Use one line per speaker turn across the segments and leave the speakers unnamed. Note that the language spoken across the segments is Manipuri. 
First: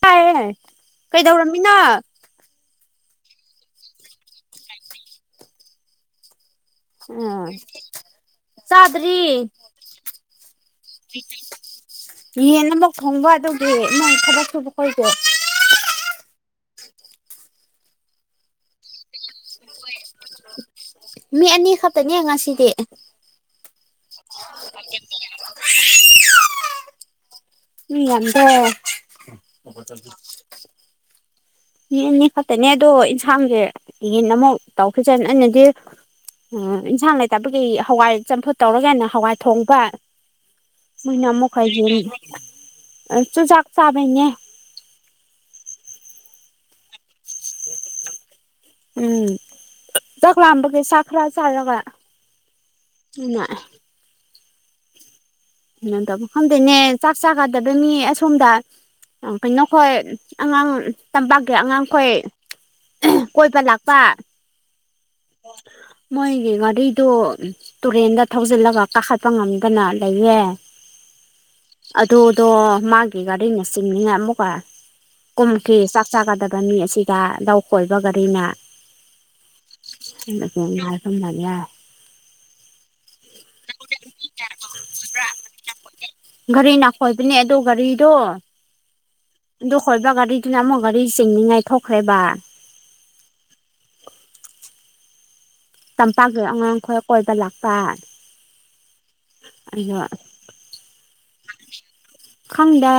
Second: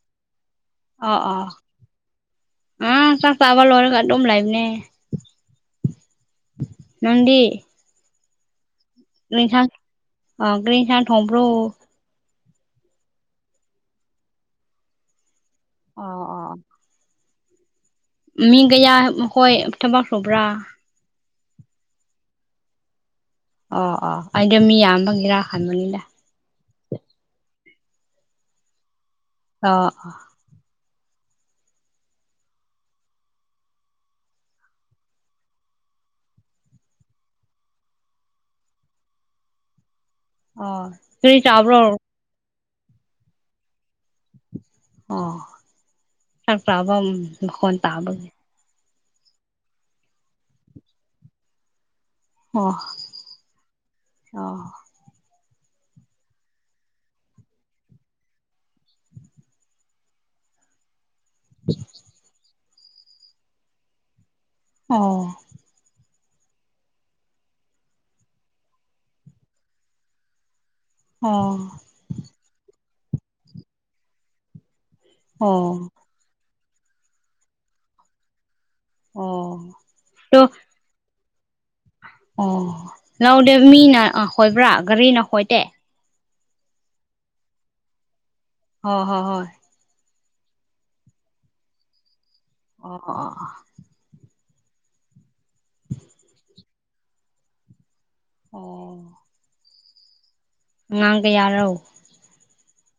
ꯍꯥꯏꯌꯦꯌꯦ
ꯑꯣ ꯑ ꯑ ꯆꯥꯛ ꯆꯥꯕ ꯂꯣꯏꯔꯒ ꯑꯗꯨꯝ ꯂꯥꯏꯕꯅꯦ
ꯎꯝ ꯆꯥꯗ꯭ꯔꯤ
꯭ꯔꯤꯁꯥꯡ ꯑ ꯭ꯔꯤꯟ ꯁꯥꯡ ꯊꯣꯡꯕ꯭ꯔꯣ
ꯍꯦ ꯑꯃꯛ ꯐꯣꯡꯕ ꯑꯗꯨꯗꯤ ꯅꯪ ꯈꯔ ꯁꯨꯕ ꯈꯣꯏꯗꯦ
ꯑꯣ ꯑꯣ ꯃꯤ ꯀꯌꯥ ꯃꯈꯣꯏ ꯊꯕꯛ ꯁꯧꯕ꯭ꯔꯥ
ꯃꯤ ꯑꯅꯤ ꯈꯛꯇꯅꯦ ꯉꯁꯤꯗꯤ
ꯑꯣ ꯑꯣ ꯑꯩꯗ ꯃꯤ ꯑꯌꯥꯝꯕꯒꯤꯔꯥ ꯈꯟꯕꯅꯤꯗ
ꯎꯝ ꯅꯗꯦ
ꯑ ꯑ
ꯃꯤ ꯑꯅꯤ ꯈꯛꯇꯅꯦ ꯑꯗꯣ ꯏꯟꯁꯥꯡꯁꯦ ꯌꯦꯟ ꯑꯃꯨꯛ ꯇꯧꯈꯤꯁꯅ ꯑꯩꯅꯗꯤ ꯑꯣ ꯏꯟꯁꯥꯡ ꯂꯩꯇꯕ ꯀꯩ ꯍꯋꯥꯏ ꯆꯝꯐꯨꯠ ꯇꯧꯔꯒꯅ ꯍꯋꯥꯏ ꯊꯣꯡꯕ
ꯑꯣ
ꯃꯣꯏꯅ
ꯀꯔꯤ
ꯑꯃꯨꯛ
ꯆꯥꯕ꯭ꯔꯣ
ꯈꯥꯏꯁ ꯑ ꯆꯨꯖꯥꯛ ꯆꯥꯕꯩꯅꯦ
ꯑꯣ ꯈꯔ ꯄꯥꯕ ꯃꯈꯣꯟ ꯇꯥꯕꯒꯤ
ꯎꯝ ꯆꯥꯛꯂꯥꯝꯕꯒꯦ ꯆ ꯈ꯭ꯔ ꯆꯥꯔꯒ
ꯑꯣ
ꯑꯩꯅ
ꯑꯣ
ꯀꯝ ꯇ ꯈꯪꯗꯣꯏꯅꯦ ꯆꯥꯛ ꯆꯥꯒꯗꯕ ꯃꯤ ꯑꯁꯣꯝꯗ ꯀꯣꯏ ꯅꯈꯣꯏ ꯑꯉꯥꯡ ꯇꯝꯄꯥꯛꯀꯤ ꯑꯉꯥꯡꯈꯣꯏ ꯀꯣꯏꯕ ꯂꯥꯛꯄ
ꯑꯣ
ꯃꯣꯏꯒꯤ ꯉꯗꯩꯗ ꯇꯨꯔꯦꯟꯗ ꯊꯧꯖꯤꯜꯂꯒ ꯀꯥꯈꯠꯄ ꯉꯝꯗꯅ ꯂꯩꯌꯦꯦ
ꯑꯣ
ꯑꯗꯨꯗꯣ ꯃꯥꯒꯤ ꯒꯥꯔꯤꯅꯆꯤꯡꯅꯤꯅ ꯑꯃꯨꯛꯀ
ꯑꯣ
ꯀꯨꯝꯈꯤ ꯆꯥꯒꯗꯕ ꯃꯤ ꯑꯁꯤꯗ ꯂꯧ ꯀꯣꯏꯕ ꯒꯥꯔꯤꯅꯦꯡꯅ
ꯑꯣ ꯇꯣ
ꯍꯥꯏ ꯑꯗꯨꯝꯅꯕꯤꯦ
ꯑꯣ ꯂꯧꯗꯦ ꯃꯤꯅ ꯑ ꯍꯣꯏꯕ꯭ꯔꯥ ꯒꯥꯔꯤꯅ ꯍꯣꯏꯗꯦ
ꯒꯥꯔꯤ ꯅꯥꯈꯣꯏꯕꯅꯦ ꯑꯗꯨ ꯒꯥꯔꯤꯗꯣ
ꯍ ꯍꯣ ꯍꯣꯏ
ꯑ ꯗꯣ ꯈꯣꯏꯕ ꯒꯥꯔꯤꯗꯨꯅ ꯑꯃꯨꯛ ꯒꯥꯔꯤ ꯆꯦꯟꯅꯤꯡꯉꯥꯏ ꯊꯣꯛꯈ꯭ꯔꯦꯕ
ꯑꯣ ꯑꯣ ꯑꯣ
ꯇꯝꯄꯥꯛꯁꯨ ꯑꯉꯥꯡ ꯈꯔ ꯀꯣꯏꯗ ꯂꯥꯛꯀ
ꯑꯣ
ꯑ
ꯉꯥꯡꯒ ꯌꯥꯔꯣ
ꯈꯪꯗ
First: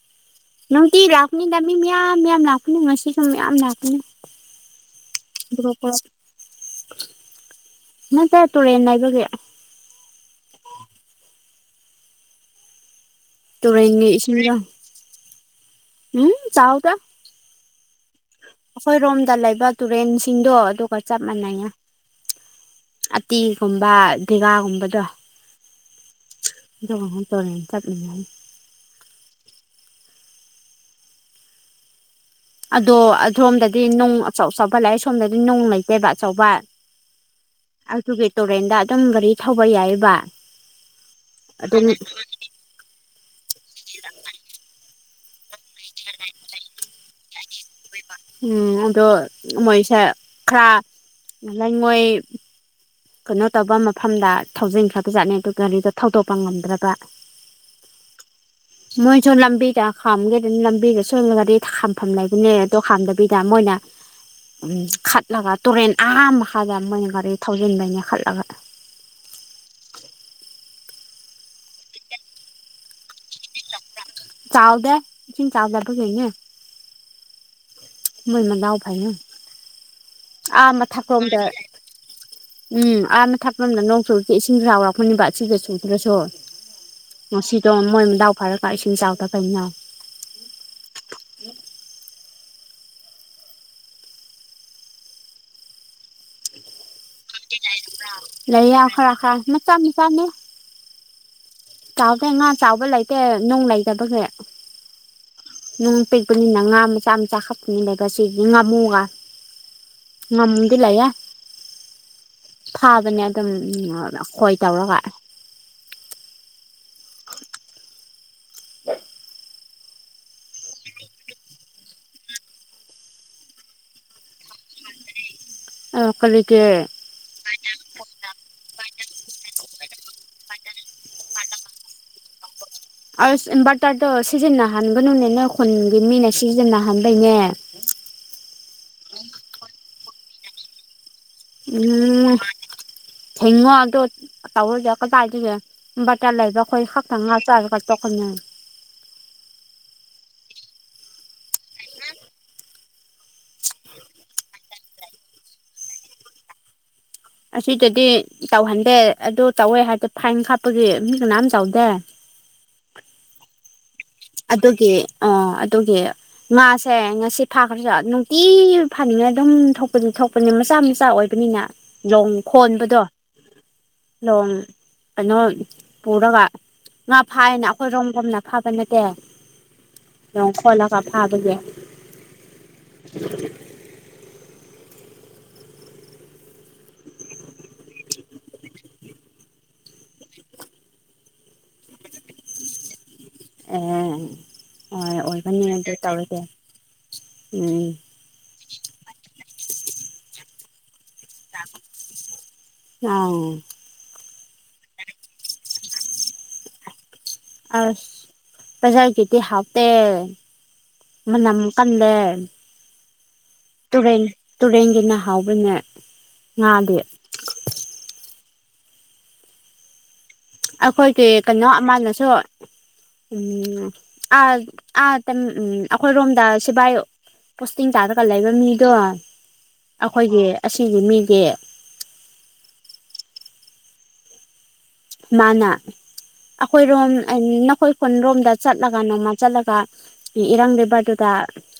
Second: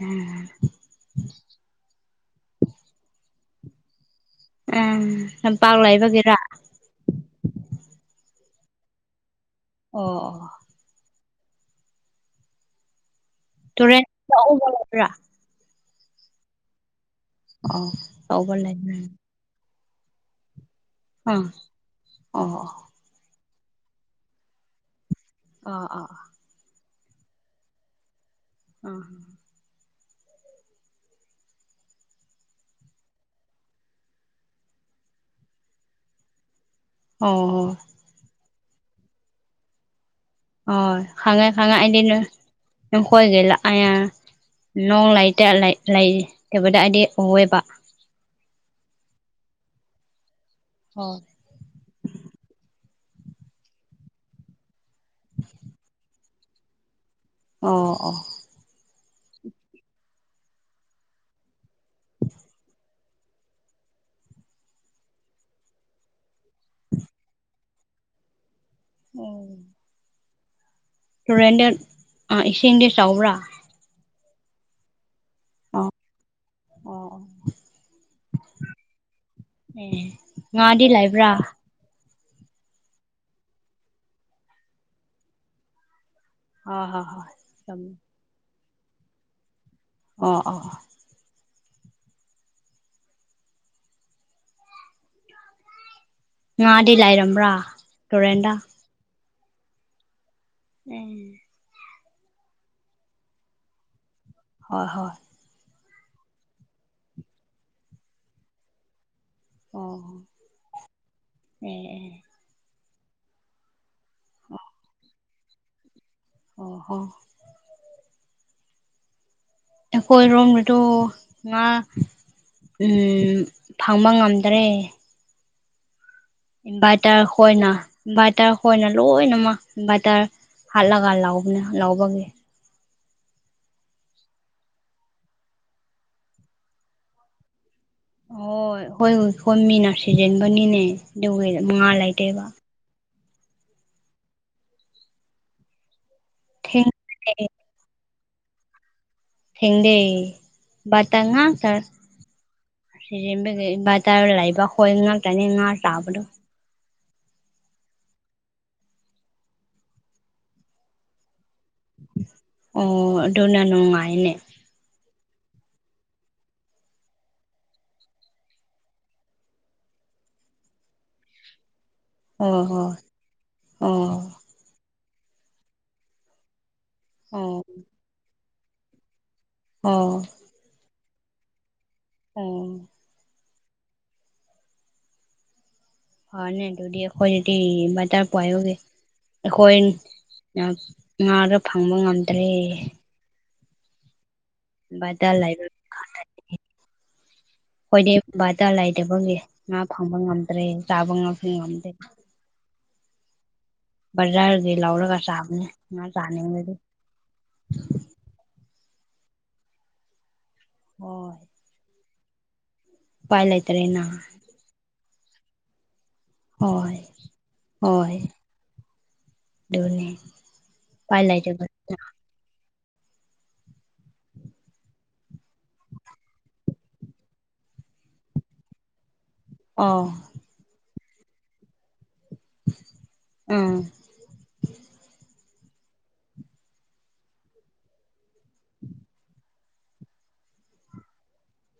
ꯎꯝ
ꯅꯨꯡꯇꯤ ꯂꯥꯛꯀꯅꯤꯗ ꯃꯤ ꯃꯌꯥꯝ ꯃꯌꯥꯝ ꯂꯥꯛꯀꯅꯤ ꯉꯁꯤꯁꯨ ꯃꯌꯥꯝ ꯂꯥꯛꯀꯅꯤ
ꯎꯝ ꯂꯝꯄꯥꯛ ꯂꯩꯕꯒꯤꯔꯥ
ꯅ ꯇꯥꯏ ꯇꯨꯔꯦꯟꯦꯟ ꯂꯏꯕꯒꯌꯥ
ꯑꯣ ꯑꯣ
ꯇꯨꯔꯦꯟꯒꯤ ꯏꯁꯤꯡꯗꯣ
ꯇꯨꯔꯦꯟꯕꯔꯕ꯭ꯔꯥ
ꯎꯝ ꯆꯥꯎꯗ
ꯑ
ꯑꯩꯈꯣꯏꯔꯣꯝꯗ ꯂꯩꯕ ꯇꯨꯔꯦꯟꯁꯤꯡꯗꯣ ꯑꯗꯨꯒ ꯆꯞ
ꯑꯥ
ꯃꯥꯟꯅꯩꯉꯦ
ꯑꯣ
ꯑꯇꯤꯒꯨꯝꯕ ꯗꯦꯒꯥꯒꯨꯝꯕꯗꯣ
ꯑꯥ ꯑꯥ
ꯗꯉ ꯇꯔ ꯆꯠꯅꯤ ꯌꯥꯅꯤ
ꯑ
ꯑꯗꯣ ꯑꯣꯝꯗꯗꯤ ꯅꯅꯨꯡ ꯑꯆꯧ ꯑꯆꯧꯕ ꯂꯥꯛꯑꯦ ꯁꯣꯝꯗꯗꯤ ꯅꯅꯨꯡ ꯂꯩꯇꯦꯕ ꯑꯆꯧꯕ
ꯑꯣ ꯍ
ꯑꯗꯨꯒꯤ ꯇꯨꯔꯦꯟꯗ ꯑꯗꯨꯝ ꯒꯥꯔꯤ ꯊꯧꯕ ꯌꯥꯏꯕ
ꯍ ꯈꯪꯉꯥꯏ ꯈꯉꯥꯏ ꯍꯥꯏꯅ ꯅꯈꯣꯏꯒ ꯂꯥꯛꯥꯏ ꯅꯣꯡ ꯂꯩꯇ ꯂꯩ ꯀꯕꯗ ꯍꯥꯏꯗꯤ ꯑꯋꯦꯕ
ꯎꯝ ꯑꯗꯣ ꯃꯣꯏꯁꯦ ꯈꯔ
ꯍ
ꯂ ꯂꯥꯏ ꯃꯣꯏ ꯀꯩꯅꯣ ꯇꯧꯕ ꯃꯐꯝꯗ ꯊꯧꯖꯤꯟ ꯈꯔꯕ ꯆꯠꯅꯤ ꯑꯗꯨ ꯒꯥꯔꯤꯗꯣ ꯊꯧꯗꯣꯛꯄ ꯉꯝꯗ꯭ꯔꯕ
ꯑꯣ ꯑꯣ
[inaudible] ꯃꯣꯏꯁꯨ ꯂꯝꯕꯤꯗ ꯈꯥꯝꯒꯦꯗꯅ ꯂꯝꯕꯤꯗꯁꯨ ꯒꯥꯔꯤ ꯈꯥꯝꯐꯝ ꯂꯩꯕꯅꯦ ꯑꯗꯨꯣ ꯈꯥꯝꯗꯕꯤꯗ ꯃꯣꯏꯅ ꯎꯝ ꯈꯠꯂꯒ ꯇꯨꯔꯦꯟ ꯑꯍꯥ ꯃꯈꯥꯗ ꯃꯣꯏꯅ ꯒꯥꯔꯤ ꯊꯧꯖꯤꯟꯕꯩꯅꯦ ꯈꯠꯂꯒ
ꯎꯝ ꯇꯨꯔꯦꯟꯗ ꯏꯁꯤꯡꯗꯤ ꯆꯥꯎꯕ꯭ꯔꯥ
ꯆꯥꯥꯎꯗ ꯆꯗ ꯇꯖꯅ
ꯑ
ꯃꯣꯏ ꯃꯅꯥꯎ ꯐꯥꯏꯅ
ꯑꯦ
ꯑꯥ
ꯉꯥꯗꯤ ꯂꯩꯕ꯭ꯔꯥ
ꯃꯊꯛꯄꯣꯝꯗ ꯎꯝ ꯑꯥꯅ ꯊꯛꯄꯝꯗ ꯅꯣꯡ ꯆꯨ ꯏꯁꯤꯡ ꯈ ꯍꯥꯎꯔꯛꯄꯅꯤꯕ ꯁꯤꯗ ꯆꯨꯗ꯭ꯔꯁꯨ
ꯍꯣꯏ ꯍꯣꯏ
ꯉꯁꯤꯗꯣ
ꯍꯣꯏ
ꯃꯣꯏ ꯃꯗꯥꯎ ꯐꯥꯔꯒ ꯏꯁꯤꯡ ꯆꯥꯎꯗ ꯀꯩꯅ
ꯑꯣ ꯑꯣ ꯉꯥꯗꯤ ꯂꯥꯏꯔꯝꯕ꯭ꯔꯥ
ꯂꯩ ꯌꯥ ꯈꯔ ꯈꯔ ꯅ ꯆꯝꯃꯤ ꯆꯝꯃꯦ
ꯎꯝ
ꯆꯥꯎꯗꯦ ꯉꯥ ꯆꯥꯎꯕ ꯂꯩꯇꯦ ꯅꯨꯡ ꯂꯩꯇꯕꯁꯦ
ꯍꯣꯏ ꯍꯣꯏ
ꯅꯣꯡ ꯄꯤꯛꯄꯅꯤꯅ ꯉꯥ ꯃꯆꯥ ꯃꯆꯥ ꯈꯛꯄꯅꯤꯅꯒꯁꯤꯒꯤ ꯉꯥꯃꯨꯒ
ꯑꯣ
ꯉꯃꯗꯤ ꯂꯦ
ꯑꯦ ꯑꯦ
ꯐꯥꯕꯅꯦ ꯑꯗꯨꯝ ꯈꯣꯏ ꯇꯧꯔꯒ
ꯑꯣ ꯍꯣ ꯑꯩꯈꯣꯏ ꯔꯣꯝ ꯠꯇ ꯃꯥ ꯐꯪꯕ ꯉꯝꯗ꯭ꯔꯦ
ꯑ ꯀꯂꯒꯦ
ꯕꯇꯔ ꯍꯣꯏꯅ ꯕꯇꯔ ꯍꯣꯏꯅ ꯂꯣꯏꯅꯃ ꯕꯥꯇꯔ ꯍꯜꯂꯒ ꯂꯥꯎꯅꯦ ꯂꯧꯕꯒꯦ
ꯑ ꯚꯔꯇꯔꯗꯣ ꯁꯤꯖꯤꯟꯅꯍꯟꯒꯅꯨꯅꯦ ꯅ ꯈꯨꯟꯒꯤ ꯃꯤꯅ ꯁꯤꯖꯤꯟꯅꯍꯟꯕꯩꯅꯦ
ꯍ ꯍꯣꯏ ꯍꯣꯏꯈꯣꯏ ꯃꯤꯅ ꯁꯤꯖꯤꯦꯟꯕꯅꯤꯅꯦ
ꯎꯝ ꯍꯉꯣ ꯑꯗꯨ ꯑꯗꯨꯣ ꯇꯧꯔ ꯌꯥꯎ ꯀꯠꯇ ꯍꯥꯏꯗꯒꯦ ꯕꯥ ꯇꯥ ꯂꯥꯏꯕ ꯈꯣꯏ ꯈꯥꯛ
ꯊꯦꯡꯗꯦ
ꯊꯉ ꯆ ꯍꯥꯏ ꯀꯥꯇꯈꯅꯅ
ꯊꯦꯡꯗꯦ ꯇꯇꯔ ꯁꯤ ꯇ ꯂꯥꯏꯕ ꯈꯣꯏ ꯇꯅꯤ ꯇꯥꯕꯨꯅꯣ
ꯑꯁꯤꯗꯗꯤ ꯇꯧꯍꯟꯗꯦ ꯑꯗꯨ ꯇꯧꯋꯦ ꯍꯥꯏꯗꯤꯦ ꯐꯥꯏꯟ ꯀꯥꯞꯄꯒꯤ ꯃꯤ ꯀꯅꯥꯝ ꯆꯥꯎꯗꯦ
ꯑꯣ ꯑꯗꯨꯣꯅꯅꯅꯨꯡꯥꯏꯅꯦ
ꯑꯗꯨꯒꯤ ꯑ ꯑꯗꯨꯒꯤ ꯉꯥꯁꯦ ꯉꯁꯤ ꯐꯥꯈ꯭ꯔꯁꯨ ꯅꯨꯡꯇꯤ ꯐꯥꯅꯤꯡꯅ ꯑꯗꯨꯝ ꯊꯣꯛꯄꯗꯤ ꯊꯣꯛ ꯄꯅ ꯃꯆꯥ ꯃꯆꯥ ꯑꯣꯏꯕꯅꯤꯅ ꯂꯣꯡ
ꯑꯣ ꯍꯣ
ꯈꯣꯟꯕꯗꯣ
ꯑꯣ
ꯂꯣꯡ ꯀꯩꯅꯣ ꯄꯨꯔꯒ ꯉꯥ
ꯑꯣ
ꯐꯥꯏꯅ ꯑꯩꯈꯣꯏꯔꯣꯝ ꯀꯝꯅ ꯐꯥꯕ ꯅꯠꯇꯦ
ꯑꯣ
ꯂꫭꯡ ꯈꯣꯜꯂꯒꯥ ꯐꯥꯕꯒꯤ
ꯎꯝ ꯍꯅꯦ ꯑꯗꯨꯗꯤ ꯑꯩꯈꯣꯏꯗꯤ [unintelligible] ꯑꯩꯈꯣꯏꯟꯅ ꯉꯥꯗꯣ ꯐꯪꯕ ꯉꯝꯗ꯭ꯔꯦ
ꯑꯦꯟ ꯑꯣꯏ
ꯕꯇꯔ ꯂꯩꯕ
ꯑꯣꯏꯕꯅꯦ ꯑꯗꯨ ꯇꯧꯔꯗꯤ ꯎꯝ
ꯕꯥꯗꯥ ꯂꯩꯇꯕꯒꯤ ꯉꯥ ꯐꯪꯕ ꯉꯝꯗ꯭ꯔꯦ ꯆꯥꯕꯥ ꯉꯥꯛꯁꯨꯅꯤ ꯉꯝꯗꯦ
ꯑꯥ
ꯕꯖꯥꯔꯗꯩ ꯂꯧꯔꯒ ꯆꯥꯕꯅꯦ ꯉꯥ ꯆꯥꯅꯤꯡꯂꯗꯤ
ꯑꯁ ꯄ꯭ꯔꯖꯥꯔꯒꯤꯗꯤ ꯍꯥꯎꯇꯦ
ꯍꯣꯏ
ꯃꯅꯝ ꯀꯟꯂꯦ
ꯎꯄꯥꯏ ꯂꯩ
ꯇꯨꯔꯦꯟ ꯇꯨꯔꯦꯟꯒꯤꯅ ꯍꯥꯎꯕꯅꯦ
ꯍꯣꯏ
ꯉꯥꯗꯤ
ꯍꯣꯏ ꯗꯨꯅꯦ
ꯑꯈꯣꯏꯒꯤ ꯀꯩꯅꯣ ꯑꯃꯅꯁꯨ ꯎꯝ ꯑꯥ ꯑꯥ ꯑꯈꯣꯏꯔꯣꯝꯗ ꯁꯤꯕꯥꯥꯏ ꯄꯣꯁꯇꯤꯡ ꯇꯥꯔꯒ ꯂꯩꯕ ꯃꯤꯗꯣ
ꯑꯣ
ꯑꯈꯣꯏꯒꯤ ꯑꯁꯤꯒꯤ ꯃꯤꯒꯤ
ꯎꯝ
ꯃꯥꯅ ꯑꯈꯣꯏꯔꯣꯝ ꯅꯈꯣꯏ ꯈꯨꯟꯔꯣꯝꯗ ꯆꯠꯂꯒ ꯅꯣꯡꯃ ꯆꯠꯂꯒ ꯏꯔꯪ ꯂꯩꯕꯗꯨꯗ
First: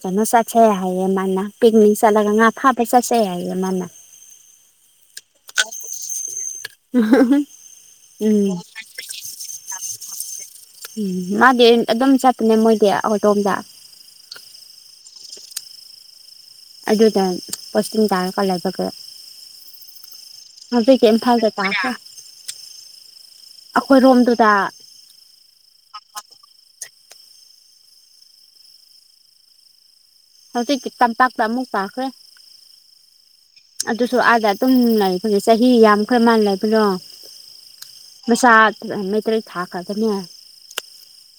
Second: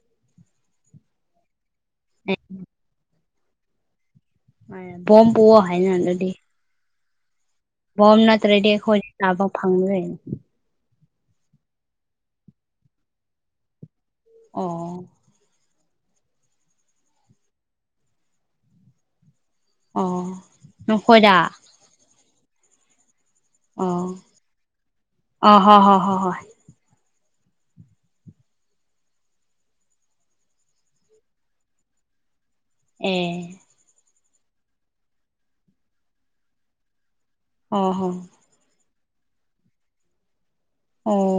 ꯀꯩꯅꯣ ꯆꯠꯁꯦ ꯍꯥꯏꯌꯦ ꯃꯥꯅ ꯄꯤꯛꯅꯤꯛ ꯆꯠꯂꯒ ꯉꯥ ꯐꯥꯕꯩ ꯆꯠꯁꯦ ꯍꯥꯏꯌꯦ ꯃꯥꯅ
ꯄꯣꯝ ꯄꯨꯋꯣ ꯍꯥꯏꯅ ꯑꯗꯗꯤ
[unintelligible]
ꯕꫭꯝ
ꯎꯝ
ꯅꯠꯇ꯭ꯔꯗꯤ ꯑꯩꯈꯣꯏꯅ ꯆꯥꯕ ꯐꯪꯗ꯭ꯔꯦ
ꯎꯝ ꯃꯥꯗꯤ ꯑꯗꯨꯝ ꯆꯠꯄꯅꯦ ꯃꯣꯏꯗꯤ ꯑꯈꯣꯏꯇꯣꯝꯗ
ꯑꯣ
ꯑꯗꯨꯗ ꯄꯣꯁꯇꯤꯡ ꯇꯥꯔꯒ ꯂꯩꯕꯒ
ꯑꯣ
ꯍꯧꯖꯤꯛꯇꯤ
ꯅꯈꯣꯏꯗ
ꯏꯝꯐꯥꯜꯗ ꯇꯥꯈ꯭ꯔꯦ
ꯑꯣ
ꯑꯈꯣꯏꯔꯣꯝꯗꯨꯗꯥ
ꯑ ꯍꯣꯏ ꯍꯣꯏ ꯍꯣꯏ ꯍꯣꯏ
ꯍꯧꯖꯤꯛꯇꯤ ꯇꯝꯄꯥꯛꯇ ꯑꯃꯨꯛ ꯇꯥꯈ꯭ꯔꯦ
ꯑꯦ
ꯑꯗꯨꯁꯨ ꯑꯥꯗ ꯑꯗꯨꯝ ꯂꯩꯕꯒꯤ ꯆꯍꯤ ꯌꯥꯝꯈ꯭ꯔꯦ ꯃꯥꯅ ꯂꯩꯕꯗꯣ
ꯑꫭ ꯍꫭ
ꯏꯆꯥꯠ ꯐꯖꯅ ꯃꯩꯇꯔꯦꯠ ꯊꯥꯈ꯭ꯔꯒꯅꯤ ꯍꯥꯏ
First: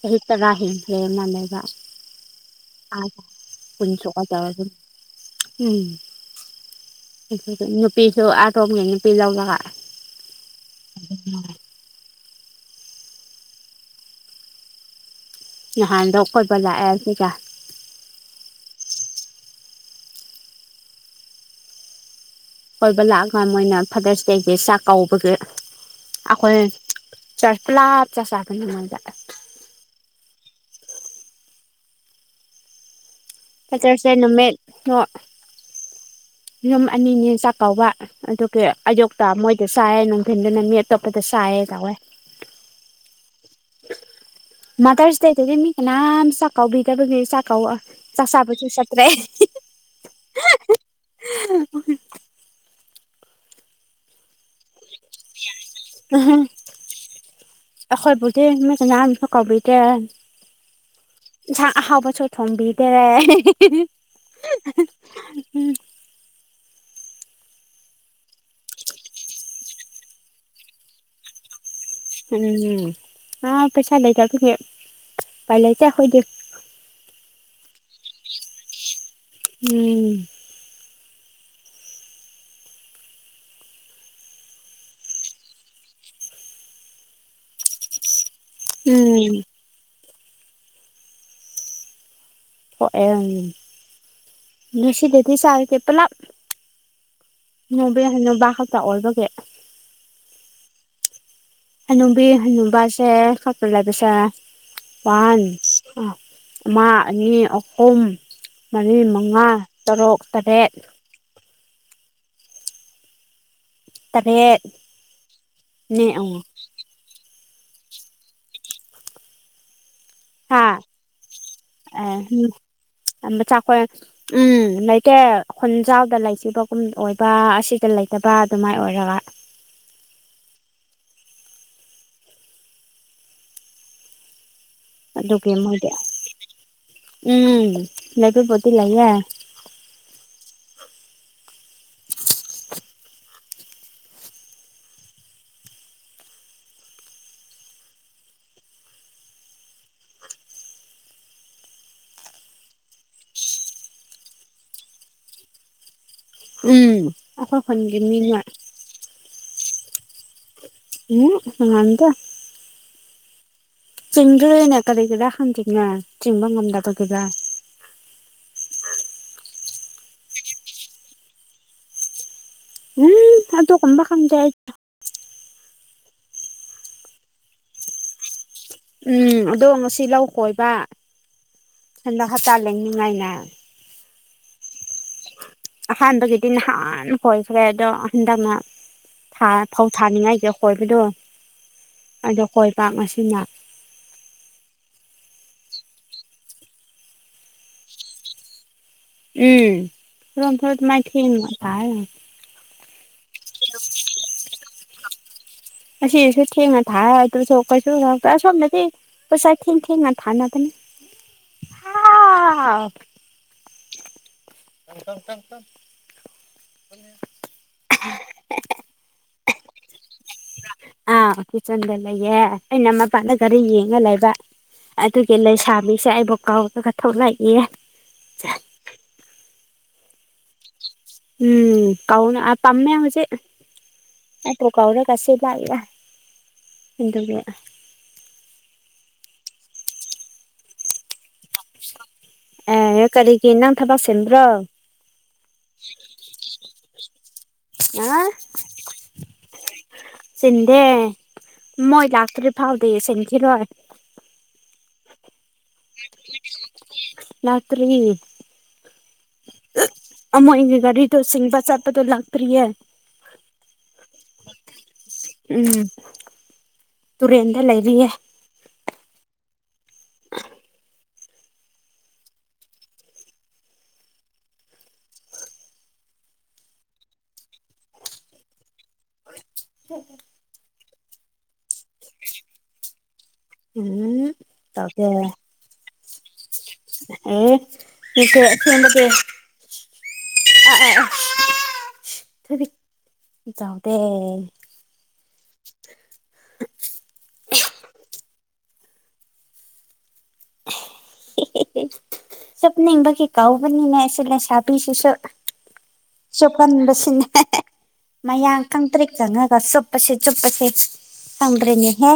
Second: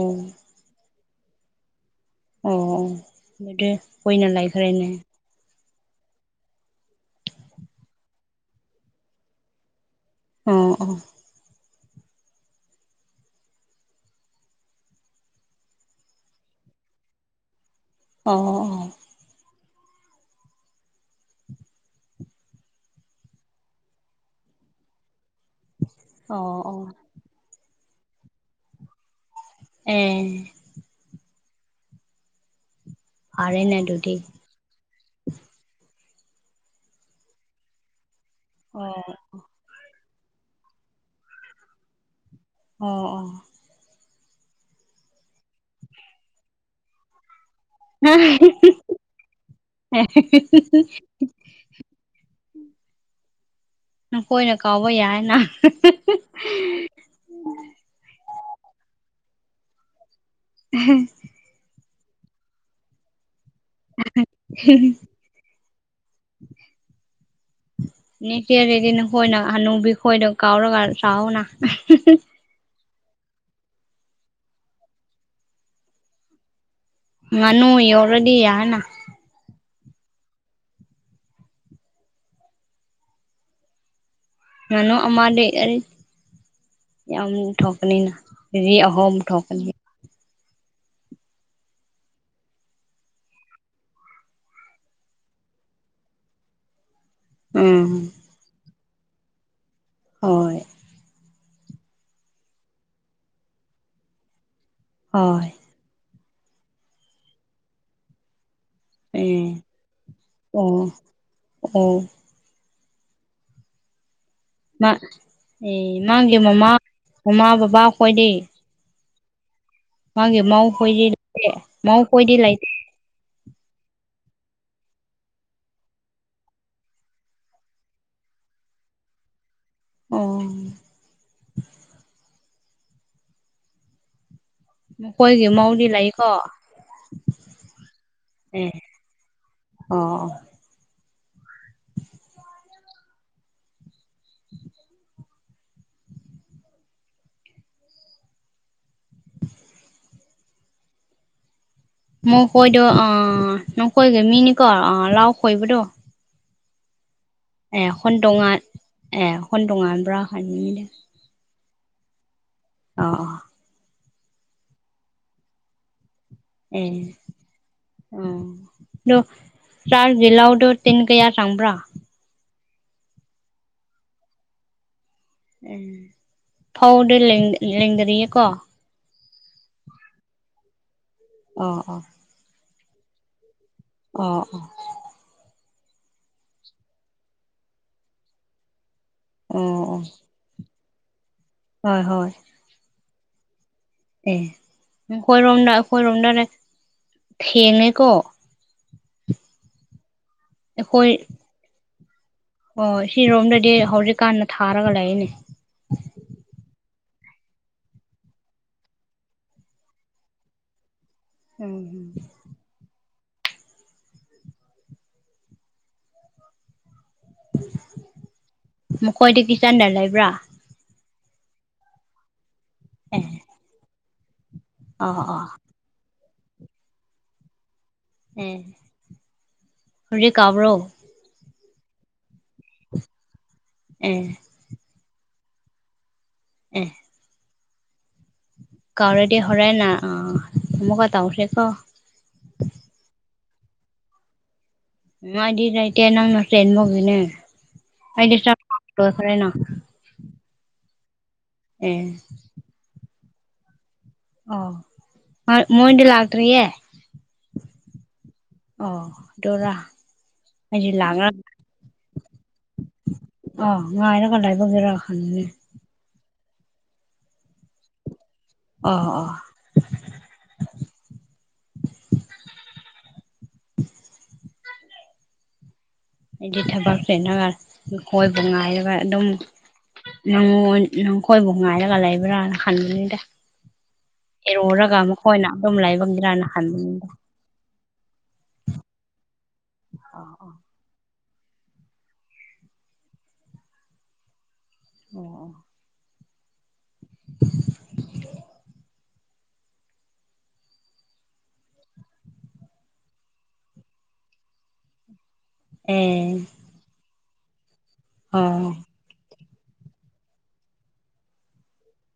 ꯆꯍꯤ ꯇꯔꯥ ꯍꯦꯟ ꯍꯦ ꯃ ꯂꯩꯕ
ꯑꯣ ꯑꯣ
ꯑ
ꯑꯗꯨꯗꯤ
ꯀꯨꯟ
ꯀꯨꯏꯅ
ꯁꯣꯛꯀꯇꯧꯔꯖꯦ
ꯂꯩꯈ꯭ꯔꯦꯅꯦ
ꯎꯝ ꯅꯨꯄꯤꯁꯨ ꯑꯇꯣꯝꯒꯤ ꯅꯨꯄꯤ ꯂꯧꯔꯒ
ꯑꯣ ꯑꯣ
[unintelligible] ꯅꯍꯥꯟꯗꯣ ꯀꯣꯏꯕ ꯂꯥꯛꯑꯦ ꯁꯤꯒ
ꯑꯣ ꯑꯣ
ꯀꯣꯏꯕ ꯂꯥꯛꯑꯒ ꯃꯣꯏꯅ ꯐꯥꯗ꯭ꯔꯁ ꯗꯦꯒꯤ ꯆꯥꯛ ꯀꯧꯕꯒꯤ ꯑꯥꯈꯣꯏ
ꯑꯣ ꯑꯣ
ꯆ꯭ꯔꯁꯄꯂꯥꯞ ꯆꯥꯛ ꯆꯥꯕꯅꯦ ꯃꯣꯏꯗ
ꯑꯦ ꯐꯔꯦꯅꯦ
ꯐꯦꯠꯇ꯭ꯔꯁꯗꯦ
ꯑꯗꯨꯗꯤ
ꯅꯨꯃꯤꯠ ꯅꯣ ꯌꯨꯝ ꯑꯅꯤꯅꯤ ꯆꯥꯛ ꯀꯧꯕ ꯑꯗꯨꯒꯤ
ꯑꯣ
ꯑꯌꯨꯛꯇ ꯃꯣꯏ ꯆꯥꯏꯑꯦ ꯅꯨꯡꯊꯤꯟꯗꯅ ꯃꯤ ꯑꯇꯣꯞꯄꯗ ꯆꯥꯏꯑꯦ ꯇꯧꯋꯦ
ꯑꯣ ꯑꯣ
ꯃꯥꯗ꯭ꯔꯁ ꯗꯦꯗꯗꯤ ꯃꯤ ꯀꯅꯥꯝ ꯆꯥꯛ ꯀꯧꯕꯤꯗꯕꯒꯤ ꯆꯥꯛꯀꯧ
[unintelligible] ꯅꯈꯣꯏꯅ ꯀꯥꯎꯕ ꯌꯥꯏꯅ
ꯑꯈꯣꯏꯕꯨꯗꯤ ꯃꯤ ꯀꯅꯥꯅꯁꯨ ꯀꯧꯕꯤꯗꯦ
ꯑꯍꯩ
ꯏꯟꯁꯥꯡ ꯑꯍꯥꯎꯕꯁꫪꯖꯨ ꯊꯣꯡꯕꯤꯗꯦ [unintelligible]
ꯅ ꯐꯗꯤꯅ ꯍꯣꯏꯅ ꯍꯅꯨꯕꯤ ꯍꯣꯏꯅ ꯀꯥꯥꯎꯔ ꯆꯥꯅ
ꯎꯝ ꯑꯥ ꯄꯩꯁꯥ ꯂꯩꯇ ꯑꯗꯨ ꯄꯥꯏ ꯂꯩꯇꯦ ꯑꯩꯈꯣꯏꯗꯤ
ꯉꯅꯨ ꯌꯧꯔꯗꯤ ꯌꯥꯅ
ꯎꯝ
ꯉꯅꯣ ꯑꯃꯗꯤ ꯌꯥꯝ ꯊꯛꯅꯤꯅ ꯑꯍꯣꯝ
ꯎꯝ
ꯊꯣꯛꯄꯅꯤꯅ
ꯍ ꯅꯁꯤꯗꯗꯤ ꯆ ꯀꯦ ꯄꯨꯂꯞ ꯍꯥꯅꯨꯕꯤ
ꯎꯝ
ꯍꯥꯅꯨꯕ ꯍꯥꯛꯇ ꯑꯣꯔꯕꯒꯦ
ꯍꯣꯏ
ꯍꯅꯨꯕꯤ ꯍꯅꯨꯕꯁꯦ ꯈꯣꯏꯗ ꯂꯩꯕꯁꯦ ꯋꯥꯟ
ꯍꯣꯏ
ꯑꯃꯥ ꯑꯅꯤ ꯑꯍꯨꯝ ꯃꯔꯤ ꯃꯉꯥ
ꯎꯝ
ꯇꯔꯨꯛ ꯇꯔꯦꯠ
ꯎꯝ
ꯇꯔꯦꯠ
ꯑꯦ ꯃꯥꯡꯗꯦ ꯃꯃꯥ ꯃꯃꯥ ꯕꯕꯥ ꯈꯣꯏꯗꯤ ꯃꯥꯒꯤ ꯃꯧ
ꯍꯥ
ꯀꯣꯏꯗꯤ ꯂꯩ ꯃꯧ ꯀꯣꯏꯗꯤ ꯂꯩꯇꯦ
ꯑ ꯆꯈꯣꯏ ꯎꯝ ꯂꯩꯇꯦ ꯈꯣꯟꯖꯥꯎꯗ ꯂꯩꯁꯤꯕꯒꯨꯝ ꯑꯣꯏꯕ ꯑꯁꯤꯗ ꯂꯩꯇꯕ ꯑꯗꯨꯃꯥꯏꯅ ꯑꯣꯏꯔꯒ
ꯑꯣ ꯃꯈꯣꯏꯒꯤ
ꯑꯗꯨꯒꯤ
ꯃꯧꯗꯤ
ꯃꯣꯏꯗꯤ
ꯂꯥꯛꯏꯀꯣ
ꯎꯝ
ꯑꯦ
ꯂꯩꯕꯕꯨꯗꯤ ꯂꯩꯌꯦ
ꯑꯣ [unintelligible] ꯃꯣꯏ ꯀꯣꯏꯗꯣ ꯑ ꯅꯪ ꯀꯣꯏꯒ ꯃꯤꯅꯤꯀꯣ ꯑ ꯂꯥꯎ ꯈꯣꯏꯕꯗꯣ
ꯎꯝ ꯑꯩꯈꯣꯏ
ꯑꯦ
ꯈꯨꯟꯒꯤ ꯃꯤꯅ
ꯍꯟꯗꯣꯡ ꯑꯦ ꯍꯟꯗꯣꯛ ꯑꯝꯕ꯭ꯔꯥꯍꯥꯟꯅꯤ
ꯎꯝ ꯉꯝꯗꯦ
ꯑ
ꯆꯤꯡꯗꯣꯏꯅꯦ ꯀꯔꯤꯒꯤꯔꯥ ꯍꯪꯖꯤꯡꯉ ꯆꯤꯡꯕ
ꯑꯦ
ꯉꯝꯗꯕꯒꯤꯗꯥ
ꯑꯣ ꯑꯗꯨꯗꯣ ꯆꯥꯛ ꯂꯥꯎꯗꯣ ꯇꯤꯟ ꯀꯌꯥ ꯁꯪꯕ꯭ꯔꯥ
ꯎꯝ ꯑꯗꯣ ꯀꯣꯟꯕꯥ ꯀꯝꯗ
ꯎꯝ ꯐꯧꯗꯨ ꯂꯦꯡꯗ꯭ꯔꯤꯌꯦꯀꯣ
ꯎꯝ ꯑꯗꯣ ꯉꯁꯤ ꯂꯧ ꯀꯣꯏꯕ
ꯑꯝ
ꯍꯟꯗꯛ ꯍꯞꯇꯥ ꯂꯦꯡꯅꯤꯡꯉꯥꯏꯅ
ꯑꯣ ꯑꯣ
ꯑꯥꯁꯥꯟꯕ ꯉꯍꯟꯅ ꯀꯣꯏꯔꯦ
ꯑꯣ
ꯐꯧ
ꯑꯣ
ꯊꯥꯅꯤꯡꯉꯥꯏꯒꯤ ꯍꯣꯏꯕꯗꯣ
ꯍꯣꯏ ꯍꯣꯏ
ꯀꯣꯏ ꯄꯥꯛ ꯑꯁꯤꯅ
ꯑꯦ ꯍꯣꯏꯔꯣꯝꯗ ꯍꯣꯏꯔꯣꯝꯗꯗ ꯊꯦꯡꯉꯦꯀꯣ
ꯎꯝ
ꯑꯩꯈꯣꯏ
[unintelligible]
ꯑꯣ ꯁꯤꯔꯣꯝꯗꯗꯤ ꯍꯧꯖꯤꯛꯀꯥꯟꯗ ꯊꯥꯔꯒ ꯂꯩꯅꯦ
ꯑꯁꯤꯁꯨ ꯊꯦꯡꯅ ꯊꯥ ꯑꯗꯨꯁꯨ ꯀꯩꯁꯨꯁꯣꯝꯗꯗꯤ ꯄꯩꯁꯥ ꯊꯦꯡ ꯊꯦꯡꯉꯥ ꯊꯅꯗꯅꯤ
ꯎꯝ
ꯑꯍꯥ [unintelligible]
ꯃꯈꯣꯏꯗꯤ ꯀꯤꯆꯟꯗ ꯂꯩꯕ꯭ꯔꯥ
ꯑꯥ ꯀꯤꯠꯆꯟꯗ ꯂꯩꯌꯦ ꯑꯩꯅ
ꯑꯦ
ꯃꯄꯥꯟꯗ ꯈꯔ ꯌꯦꯡꯉ ꯂꯩꯕ
ꯑ
ꯑꯗꯨꯒꯤ
ꯑ
ꯂꯩꯁꯥꯃꯤꯁꯦ ꯑꯩꯕꯨ ꯀꯥꯎꯗꯒ ꯊꯣꯛꯂꯛꯏ
ꯑꯦ ꯍꯔ ꯀꯥꯕ꯭ꯔꯣ
ꯎꯝ ꯀꯥꯎꯅ ꯑ ꯄꯥꯝꯃꯦ ꯍꯧꯖꯤꯛ
ꯑꯦ
ꯑ ꯇꯣ ꯀꯥꯎꯗ ꯀꯁꯤꯦ ꯂꯑꯂ
ꯑꯦ
ꯍ
ꯀꯥꯎꯔꯦꯗꯤ ꯍꯔꯦꯅ ꯑꯥ ꯑꯃꯨꯛꯀ ꯇꯧꯁꯦꯀꯣ
ꯑꯦ ꯀꯔꯤꯒꯤ ꯅꯪ ꯊꯕꯛ ꯁꯤꯕ꯭ꯔꯣ
ꯎ ꯑꯩꯗꯤꯥꯏꯇꯦ ꯅꯪꯅ ꯆꯦꯟꯕꯒꯤꯅꯦ ꯑꯩꯗꯤ ꯆꯈ꯭ꯔꯦꯅ
ꯁꯤꯤꯟꯗꯦ
ꯑꯦ
ꯃꯣꯏ ꯂꯥꯛꯇ꯭ꯔꯤ ꯐꯥꯎꯗꯤ ꯁꯤꯟꯈꯤꯔꯣꯏ
ꯑꯣ ꯃ ꯃꯣꯏꯟ ꯂ ꯂꯥꯛꯇ꯭ꯔꯤꯌꯦ
ꯔꯇꯔꯤ
ꯑꯣ ꯑꯗꯨꯔꯥ ꯑꯩꯗꯤ
ꯑꯃꯥꯏꯒꯒꯥꯔꯤꯗ
ꯂꯥꯛꯂ
ꯁꯤꯁꯤꯡꯕ ꯁꯥꯇꯗ ꯂꯥꯛꯇꯔꯤꯌꯦ
ꯑ ꯉꯥꯏꯔ ꯀꯟꯗꯥꯥꯏꯕꯒꯔ ꯈꯅꯦ
ꯎꯝ ꯇꯨꯔꯦꯟꯗ ꯂꯩꯔꯤꯌꯦ
ꯑꯣ ꯑꯣ ꯍꯥꯏꯗꯤ ꯊꯕꯛ ꯁꯦꯠꯅꯒ ꯈꯣꯏꯕ ꯉꯥꯏꯔꯒ ꯑꯗꯨꯝ ꯅꯪꯉ ꯅꯪꯈꯣꯏꯕꯨ ꯉꯥꯏꯔꯒ ꯂꯩꯕ꯭ꯔꯥꯅ ꯈꯟꯕꯅꯤꯗ
ꯎꯝ
ꯏꯔꯨꯔꯒ
ꯇꯧꯗꯦ
ꯃꯈꯣꯏꯅ ꯑꯗꯨꯝ ꯂꯥꯏꯕꯪꯗ꯭ꯔꯅ ꯈꯟꯕꯗ
ꯑꯣꯠꯇꯗꯗꯤ ꯑ ꯆꯥꯎꯥꯎꯗ
ꯑꯣ
ꯁꯨꯞꯅꯤꯡꯕꯒꯤ ꯀꯥꯎꯕꯅꯤꯅꯦ ꯑꯁꯤꯂ ꯁꯥꯕꯤꯁꯤꯁꯨ
ꯎꯝ
ꯀꯟꯕꯁꯤꯅꯦ ꯃꯌꯥ ꯈꯪꯇ꯭ꯔꯦ ꯆꯪꯉꯒ ꯑꯁ ꯆꯨꯞꯄꯁꯦ ꯆꯨꯞꯄꯁꯦ ꯁꯪ꯭ꯔꯅꯦꯍꯦ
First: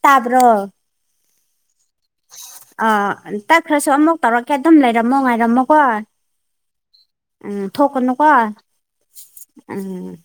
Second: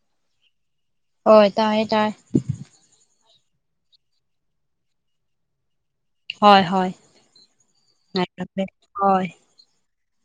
ꯇꯥꯕꯣ
ꯍꯣꯏ ꯇꯥꯏꯦ ꯇꯥꯏ
ꯑꯥ ꯇꯛꯈ꯭ꯔꯁꯨ ꯑꯃꯨꯛ ꯇꯧꯔꯛꯀꯦ ꯑꯗꯨꯝ ꯂꯩꯔꯝꯃꯣ ꯉꯥꯏꯔꯝꯃꯣꯀꯣ
ꯍꯣꯏ ꯍꯣꯏ
ꯎꯝ ꯊꯣꯛꯀꯅꯨꯀꯣ
ꯉꯥꯏꯔꯝꯃꯦ ꯍꯣꯏ
ꯎꯝ